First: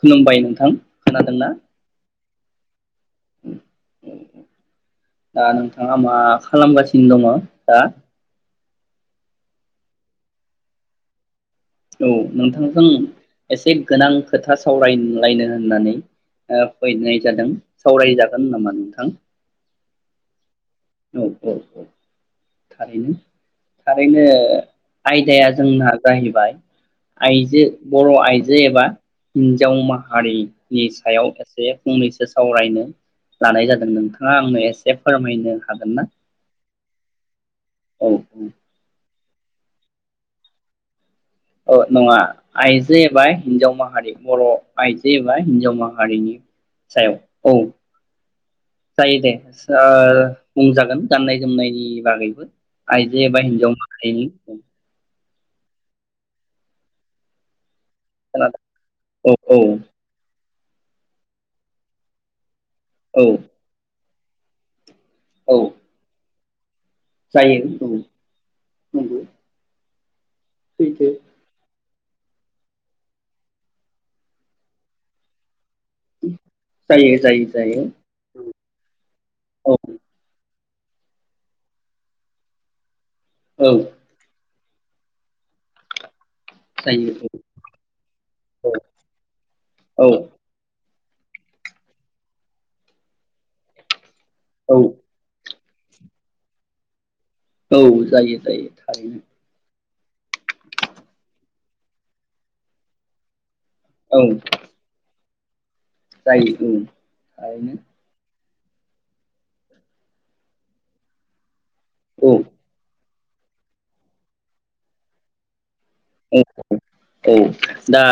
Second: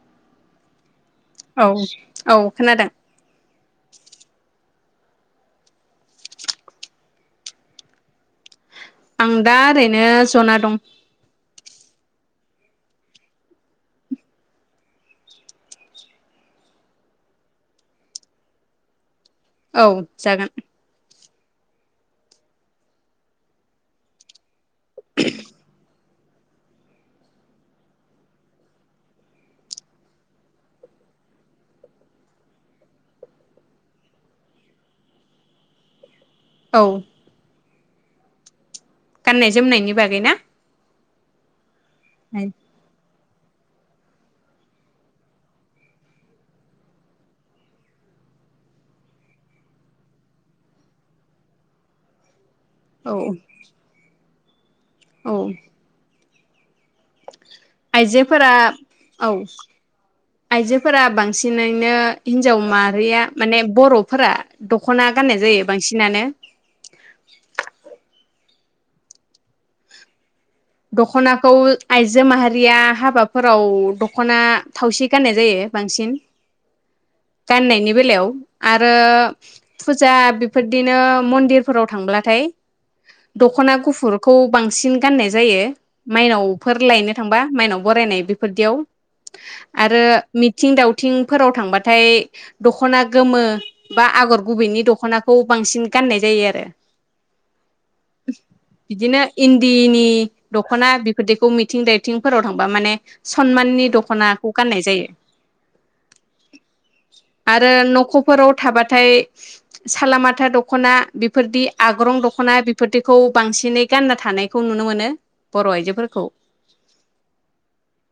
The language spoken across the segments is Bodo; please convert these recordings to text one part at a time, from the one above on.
खुलुमबाय नोंथां। खोनादोंना औ औ खोनादों। दा नोंथाङा मा खालामगासिनो दङ दा? आं दा ओरैनो जना दं। औ नोंथांजों एसे गोनां खोथा सावरायलायनो होननानै फैनाय जादों सावरायजागोन नामा नोंथां? औ जागोन। औ औ औ थारैनो थारैनो आयदाया जोंना जाहैबाय आइजो बर आइजो एबा हिनजाव माहारिनि सायाव एसे फंनैसो सावरायनो लानाय जादों नोंथाङा आंनो एसे फोरमायनो हागोन ना? औ। औ। गाननाय जोमनायनि बागै ना? औ नङा आइजो एबाय हिनजाव माहारि बर आइजो एबा हिन्जाव माहारिनि सायाव औ जायो दे ओ बुंजागोन गाननाय जोमनायनि बागैबो औ आइजो एबा हिनजाव माहारिनि खोनादों औ। आइजोफोरा औ। आइजोफोरा बांसिनैनो हिन हिनजाव औ माहारिया माने बर फोरा दखना गाननाय औ जायो बांसिनानो। जायो उम। नंगौ। सैथो दखनाखौ आइजो माहारिया हाबाफोराव दखना थावसि गाननाय जायो। बांसिन जायो जायो जायो गाननायनि बेलायाव। आरो औ फुजा फोर दिनो मन्दिरफोराव थांब्लाथाय औ दखना गुफुरखौ बांसिन गाननाय जायो। माइनाव फोर लायनो जायो औ थांबा माइनाव बरायनाय बेफोर दियाव। आरो औ मिथिं दाउ थिंफोराव थांबाथाय दखना गोमो बा आगर औ गुबैनि दखनाखौ बांसिन गाननाय जायो आरो। औ जायो जायो थारैनो। बिदिनो [unintelligible] दखना बेफोरदिखौ मिथिं दायथिंफोराव थांबा माने सनमान नि औ दखनाखौ गान्नाय जायो। जायो उम थारैनो। फोराव थाबाथाय सालामाथा दखना बेफोरदि आग्रं औ दखना बिफोरदि खौ बांसिनै गानना थानायखौ नुनो मोनो। बर आयजो औ औ औ। दा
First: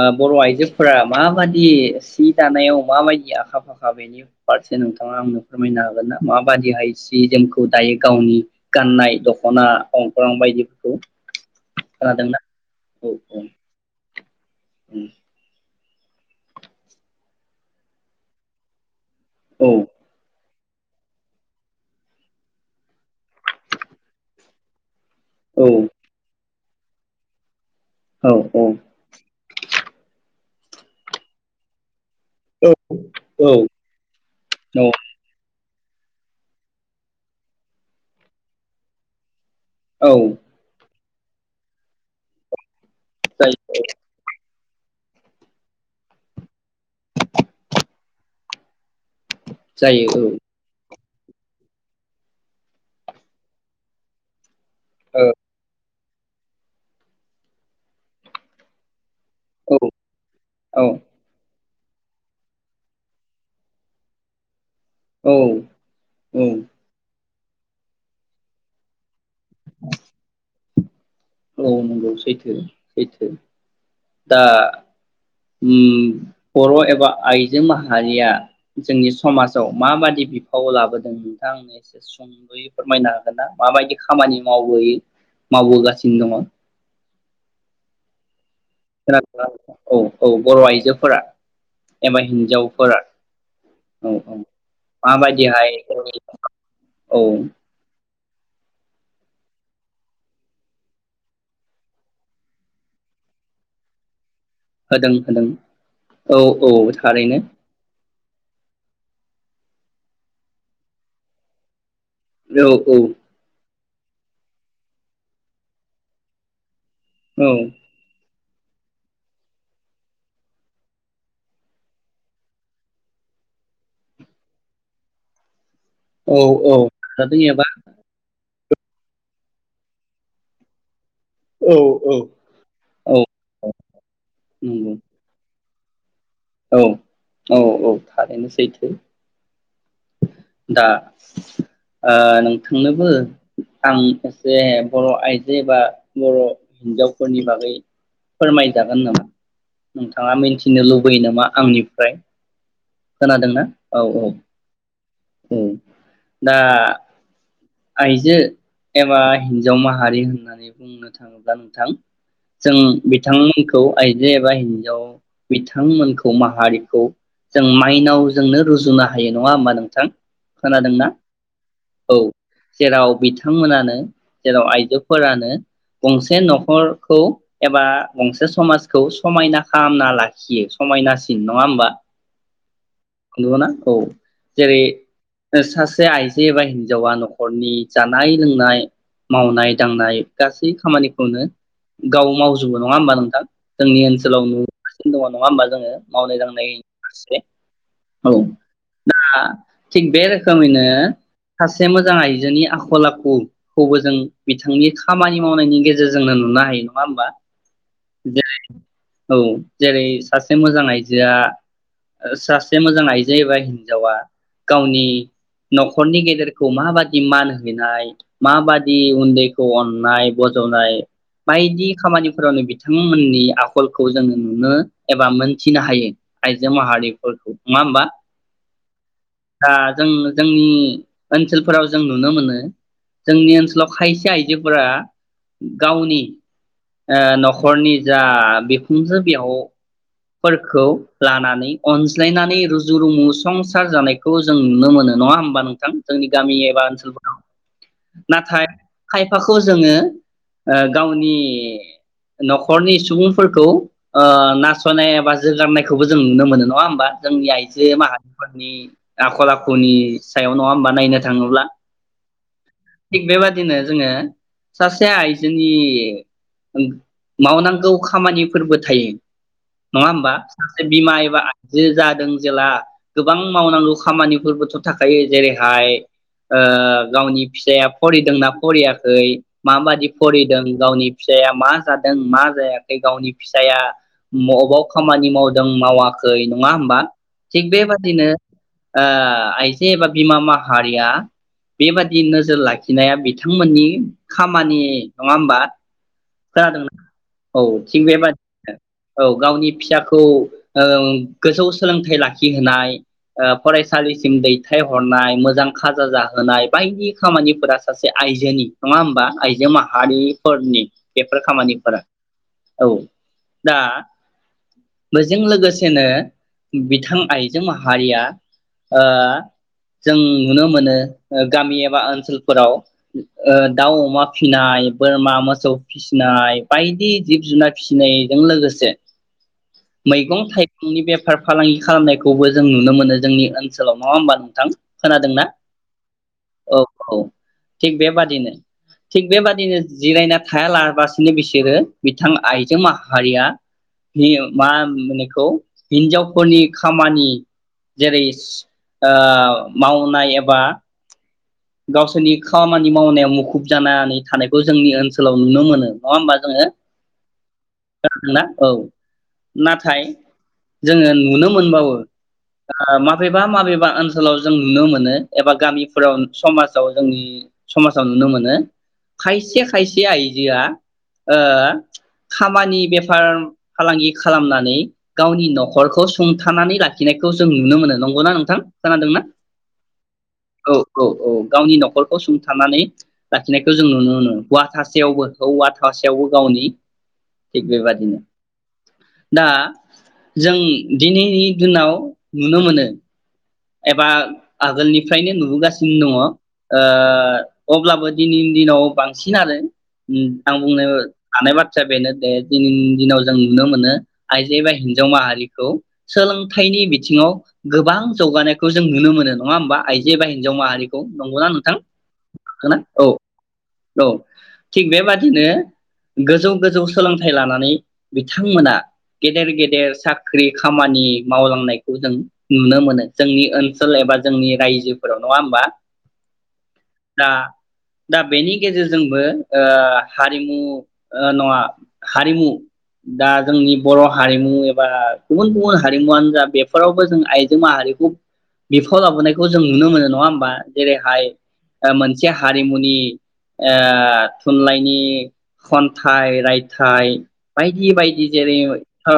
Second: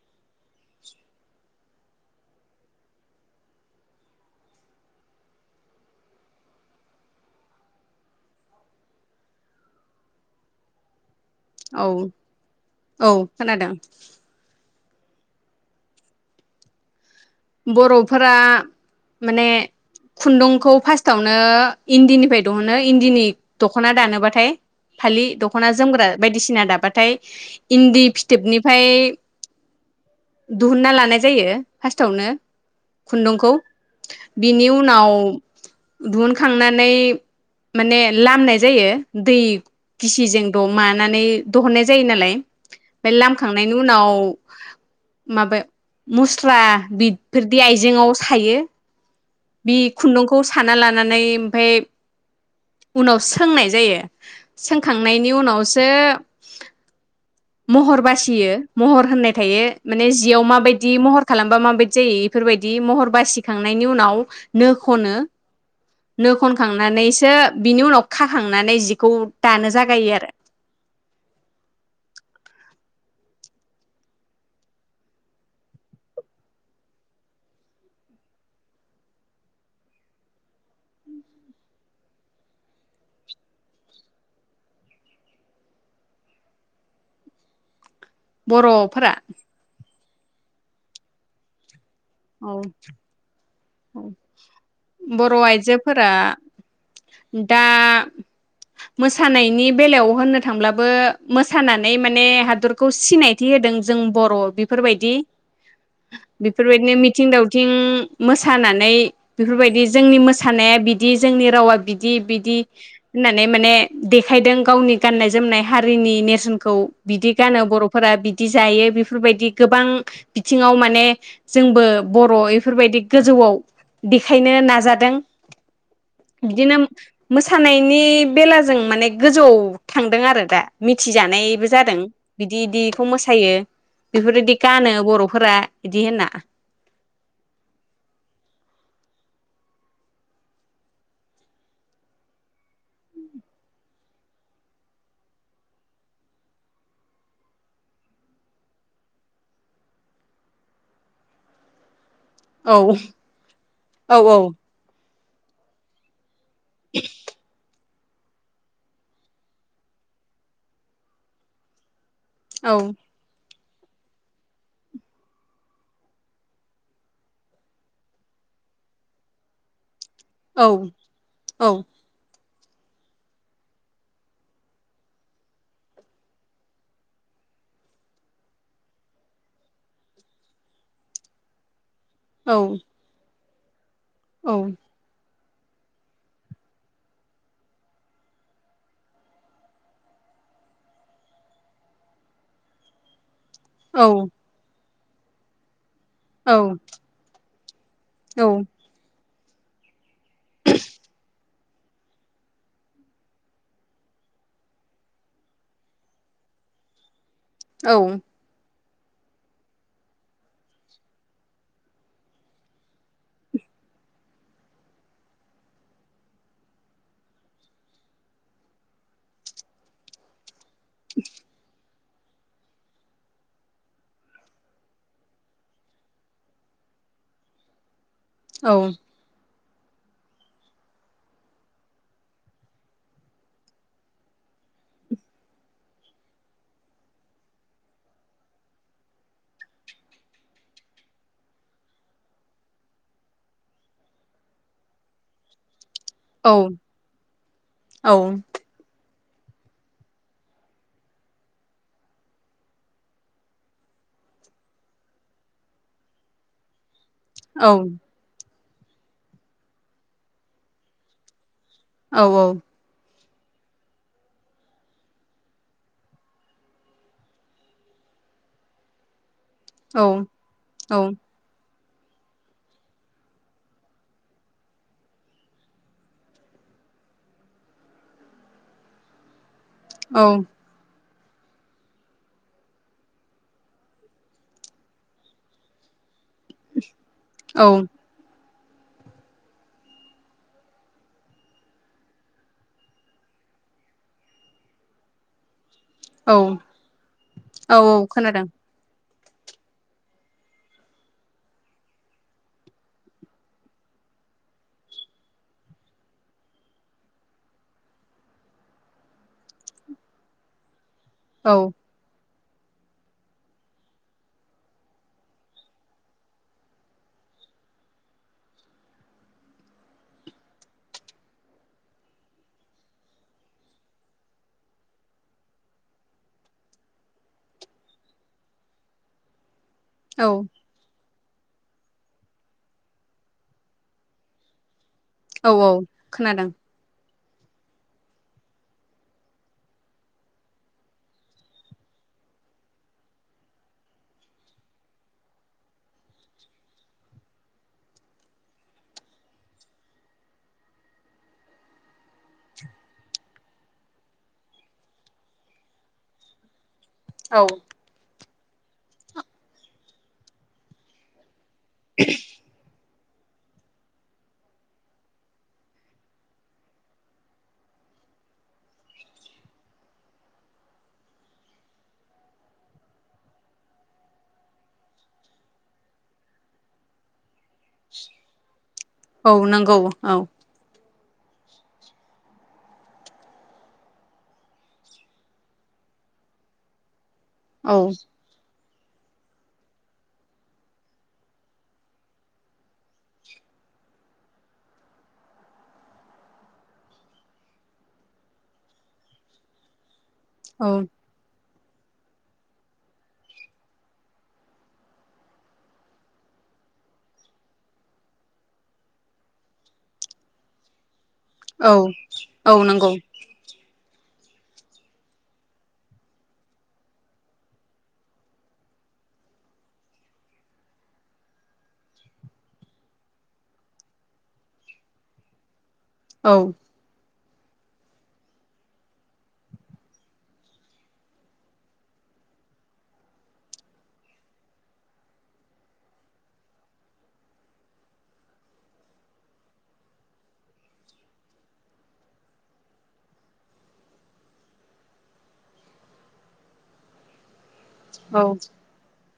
ओ बर' आइजो फोरा माबादि सि दानायाव माबायदि आखा फाखा बेनि फारसे नोंथाङा आंनो फोरमायनो हागोन ना? माबादिहाय सि जोमखौ दायो गावनि गाननाय दखना, अंख्रां बायदिफोरखौ? औ खोनादोंना औ खोनादों। उम। बरफोरा माने औ खुन्दुं खौ फार्स्टावनो इन्दिनिफ्राय दिहुनो, इन्दिनि दखना दानोबाथाय फालि, औ दखना, जोमग्रा बायदिसिना दाब बाथाय इन्दि औ फिथोबनिफ्राय दुहुनना लानाय जायो फास सावनो खुन्दुंखौ औ बिनि औ उनाव दुहुनखांनानै माने लामनाय जायो दै औ गिसिजों दमा नानै दोहुननाय जायो नालाय। फाय लामखांनायनि जायो उनाव माबे मुस्रा बिफोरदि आइजेंआव सायो। बि जायो खुन्दुंखौ साना ला नानै ओमफ्राय उनाव सोंनाय जायो। औ सोंखांनायनि उनावसो महर बासियो महर होननाय थायो। औ माने जियाव मा औ बायदि महर खालामबा मा बाय दि जायो इफोरबायदि महर बासिखांनायनि उनाव नो खनो। औ नो औ खनखांनानैसो बिनि उनाव खाखांनानै जिखौ दानो जागायो आरो औ नंगौ सैथो सैथो, दा उम बर' एबा आइजो माहारिया जोंनि समाजाव माबादि बिफाव लाबोदों नोंथां आंनो एसे सुंदयै फोरमायना हागोन ना माबायदि खामानि मावबोयै मावबोगासि नो दङ? बर'फोरा खोनादों ना? औ। औ बर' आइजोफोरा एबा औ हिनजावफोरा बर' आइजोफोरा औ दा मोसानायनि बेलायाव होननो थांब्लाबो मोसानानै माने हादरखौ सिनायथि होदों जों बर' होदों बेफोरबायदि। होदों औ औ बेफोरबायदिनो मिथिं थारैनो दावथिं मो सानानै बेफोरबायदि जोंनि मोसानाया बिदि जोंनि रावा बि दि बिदि औ होननानै माने देखायदों गावनि गाननाय जोमनाय हारिनि नेरसोनखौ बिदि गानो बर'फोरा बि दि जायो बेफोरबायदि गोबां बिथिङाव माने जोंबो बर' बेफोरबायदि गोजौआव देखायनो नाजादों। औ बिदिनो औ जादों एबा मोसानायनि बेला जों माने गोजौ थांदों आरो दा मि थि जानायबो औ जादों औ बिदि इदिखौ औ मोसायो बेफोरबायदि गानो नंगौ बर'फोरा बिदि होनना औ औ औ थारैनो सैथो दा ओ नोंथांनोबो आं एसे बर' आइजोबा बर' हिनजावफोरनि बागै फोरमायजागोन नामा। नोंथाङा मोनथिनो लुबैयो नामा आंनिफ्राय? औ खोनादोंना औ औ औ दा आइजो एबा हिनजाव माहारि होननानै बुंनो थाङोब्ला नोंथां जों बिथांमोन खौ आइजो एबा हिनजाव बिथांमोनखौ माहारिखौ जों माइनावजोंनो रुजुनो हायो नङा होमबा नोंथां? औ खोनादोंना? औ। जेराव बिथांमोनानो जेराव आइजोफोरानो गंसे न'खरखौ एबा गंसे समाजखौ समायना खालामना लाखियो समायनासिन नङा होमबा? औ नंगौना? औ। औ जेरै सासे आइजो एबा हिन्जावा न'खरनि जानाय लोंनाय मावनाय दांनाय गासै खामानिखौनो गाव मावजोबो नङा होमबा नोंथां? जोंनि औ ओनसोलाव नु गासिनो दङ नङा होमबा जोङो? मावनाय दांनाय औ फारसे औ आं थिग बे रोखोमैनो सासे मोजां आइजोनि आखल आखुखौबो जों बिथांनि खामानि मावनायनि गेजेरजोंनो नुनो हायो नङा होमबा? औ औ जेरै सासे मोजां आइजोआ ओ सा से मोजां आइजो बा हिनजावा गावनि न'खरनि गेदेरखौ माबादि मान हैनाय माबादि उन्दैखौ अननाय ब जनाय बायदि खामानिफोरावनो बिथांमोननि आखलखौ जोङो नुनो एबा मोनथिनो हायो आइजो माहारिफोरखौ। नङा होमबा? औ दा जों जोंनि ओनसोलफोराव जों नुनो मोनो जोंनि ओनसोलाव खायसे आइजोफोरा गावनि ओ न'खरनि जा बिखुनजो बिहाव फोरखौ लानानै अनज्लायनानै रुजु रुमु संसार जानायखौ जों नुनो मोनो नङा होमबा नोंथां? जोंनि गामि औ एबा ओनसोलफोराव नाथाय खायफाखौ जोङो ओ गावनि न'खरनि सुबुंफोरखौ ओ नास सनाय एबा जोगारनायखौबो जों नुनो मोनो नङा होमबा? जोंनि आइजो माहारिफोर नि आखल आखुनि सायाव नङा होमबा नायनो थाङोब्ला? औ औ थिग बेबादिनो जोङो सासे आइजोनि ओं मावनांगौ खामानिफोरबो थायो। नङा होमबा? सासे बिमा एबा आय जे जादों जेला गोबां मावनांगौ खामानिफोरबोथ' थाखायो जेरैहाय ओ गावनि फिसाया फरिदोंना फरियाखै माबादि फरिदों गावनि फिसाया मा जादों मा जायाखै गावनि फिसाया मबाव खामानि मावदों मावा खै नङा होमबा? थिग बेबादिनो ओ आइजो एबा बिमा माहारिया बेबादि नोजोर लाखिनाया बिथांमोननि खामानि नङा होमबा? औ खोनादों लोगो। औ थिग बेबादि औ गावनि फिसाखौ ओ गोजौ सोलोंथाइ लाखिहोनाय ओ फरायसालिसिम दैथायहरनाय मोजां खाजा जाहोनाय बायदि खामानिफोरा सासे आइजोनि नङा होमबा आइजो माहारिफोरनि बेफोर औ खामानिफोरा। औ दा बेजों लोगोसेनो बिथां आइजो माहारिया ओ जों नुनो मोनो ओ गामि एबा ओनसोलफोराव ओ दाउ अमा फिनाय बोरमा मोसौ फिसिनाय बायदि जिब जुनार फिसिनायजों लोगोसे औ मैगं थाइगंनि बे फार फालांगि खालामनायखौबो जों नुनो मोनो जोंनि ओनसोलाव नङा होमबा नोंथां। खोनादोंना औ खोनादों औ औ थिग बेबादिनो थिग बेबादिनो जिरायना। थाया लाबासिनो बिसोरो बिथां आइजो माहारिया मा मोनो बेखौ हिनजावफोरनि खामानि जेरै ओ मावनाय एबा गावसोरनि खामानि मावनायाव मुखुब जानानै थानायखौ जोंनि ओनसोलाव नुनो मोनो नङा होमबा जोङो। औ। [unintelligible] औ नाथाय जोङो नुनो मोनबावो दा मा माबेबा माबेबा ओनसोलाव जों नुनो मोनो एबा गामिफोराव समाजाव जोंनि समाजाव नुनो मोनो। खायसे खायसे आइजोआ ओ खामानि बेफार फालांगि खालामनानै गावनि नखरखौ सुंथानानै लाखिनायखौ जों नुनो मोनो। नंगौना नोंथां? खोनादोंना औ नंगौ औ औ औ औ गावनि नखरखौ सुंथानानै लाखिनायखौ जों नुनो मोनो हौवा थासेयावबो हौवा थासेयावबो गावनि थिग औ बेबादिनो दा जों दिनैनि दिनाव नुनो मोनो। एबा आगोलनिफ्रायनो नुबोगासिनो दङ ओ अब्लाबो दिनैनि दिनाव बांसिन आरो ओम आं औ बुंनो हानाय बा थ्रा बेनो दे दिनैनि दिनाव जों नुनो मोनो आइजो एबा हिनजाव माहारिखौ सोलोंथाइनि बिथिङाव गोबां जगानायखौ जों नुनो मोनो नङा होमबा आइजो एबा हिनजाव माहारि खौ नंगौना औ नोंथां औ खोनादोंना? नंगौ औ औ थिग बेबादिनो गोजौ गोजौ सोलोंथाइ लानानै बिथांमोना गेदेर गेदेर साख्रि खामानि मावलांनायखौ जों नुनो मोनो। जोंनि ओनसोल एबा जोंनि रायजोफोराव नङा होमबा। औ दा दा बेनि गेजेरजोंबो ओ हारिमु ओ नङा हारिमु दा जोंनि बर हारिमु एबा गुबुन गुबुन हारिमुवानो जा बेफोरावबो जों आइजो माहारि खुब बिफाव लाबोनायखौ जों नुनो मोनो नङा होमबा जेरैहाय ओ मोनसे हारिमुनि ओ थुनलाइनि खनथाइ रायथाइ बायदि औ बायदि जेरै ओ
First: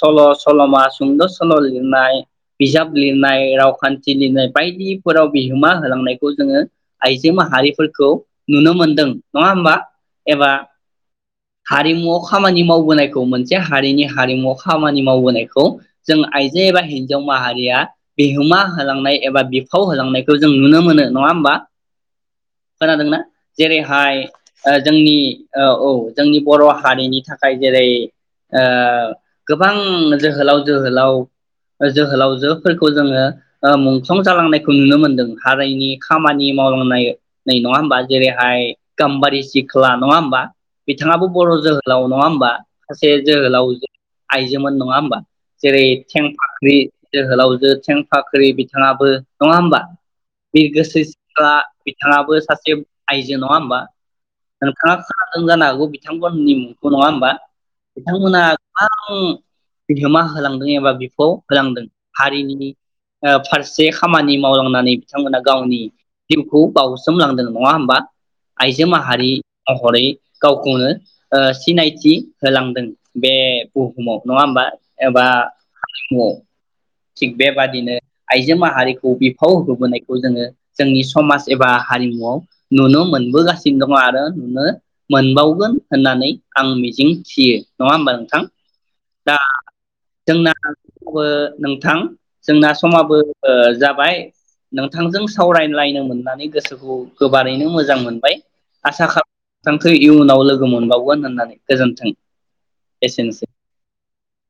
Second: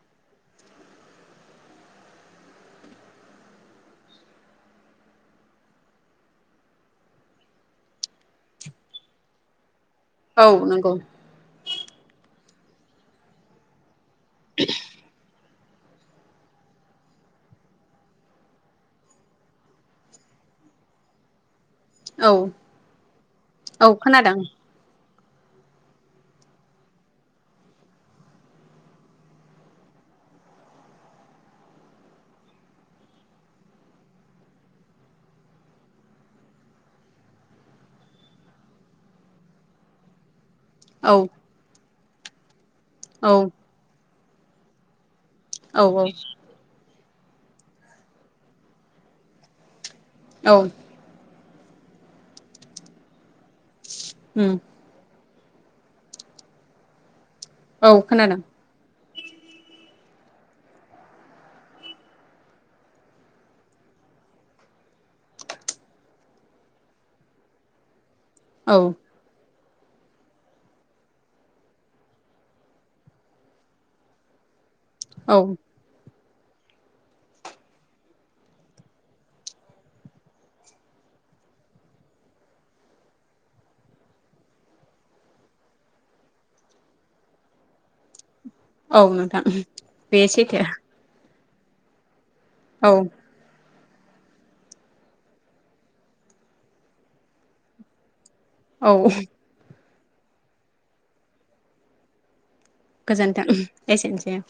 सल सलमा सुंद सल लिरनाय बिजाब लिरनाय रावखानथि लिरनाय बायदिफोराव बिहोमा होलांनायखौ जोङो आइजो माहारिफोरखौ नुनो मोनदों नङा होमबा औ एबा नंगौ हारिमु खामानि मावबोनायखौ मोनसे हारिनि हारिमुवाव खामानि मावबोनायखौ जों आइजो एबा हिनजाव माहारिया बिहोमा होलांनाय एबा बिफाव होलांनायखौ जों नुनो मोनो नङा होमबा। औ खोनादोंना औ जेरैहाय खोनादों ओ जोंनि ओ औ जोंनि बर' हारिनि थाखाय जेरै ओ गोबां जोहोलाव जोहोलाव जोहोलावजो फोरखौ जोङो ओ मुंख्लं जालांनायखौ नुनो मोनदों हारिनि खामानि मावलांनाय नङा होमबा जेरैहाय गाम्बारि सिख्ला नङा होमबा? औ बिथाङाबो बर' जोहोलाव नङा होमबा? सासे औ जोहोलावजो आइजोमोन नङा होमबा? औ जेरै थेंफाख्रि जोहोलाव जो थेंफाख्रि बिथाङाबो नङा होमबा? औ बिरगोस्रि सिख्ला बिथाङाबो सासे आइजो नङा होमबा उम नोंथाङा खोना दों जानो हागौ बिथांमोननि मुंखौ नङा होमबा? औ बिथांमोना खोनादों गोबां बिहोमा होलांदों एबा बिफाव होलांदों हारिनि ओ फारसे खामानि मावलांनानै बिथांमोना गावनि जिउखौ बावसोमलांदों नङा होमबा? आइजो माहारि महरै गावखौनो ओ सिनायथि होलांदों बे बुहुमाव नङा होमबा? एबा औ [unintelligible] थिग बेबादिनो आइजो माहारिखौ बिफाव होबोनायखौ जोङो जोंनि समाज एबा हारिमुवाव नुनो मोनबोगासिनो दङ आरो नुनो मोनबावगोन होननानै आं मिजिं थियो नङा होमबा नोंथां? औ दा नोंथां बेयो जोंना सैथो। बो नोंथां जोंना औ समाबो ओ जा बाय नोंथांजों सावरायलायनो मोननानै गोसोखौ गोबारैनो मोजां मोनबाय औ आसा खा थां [unintelligible] इयुनाव लोगो मोनबावगोन होननानै गोजोनथों। गोजोन्थों एसेनोसै।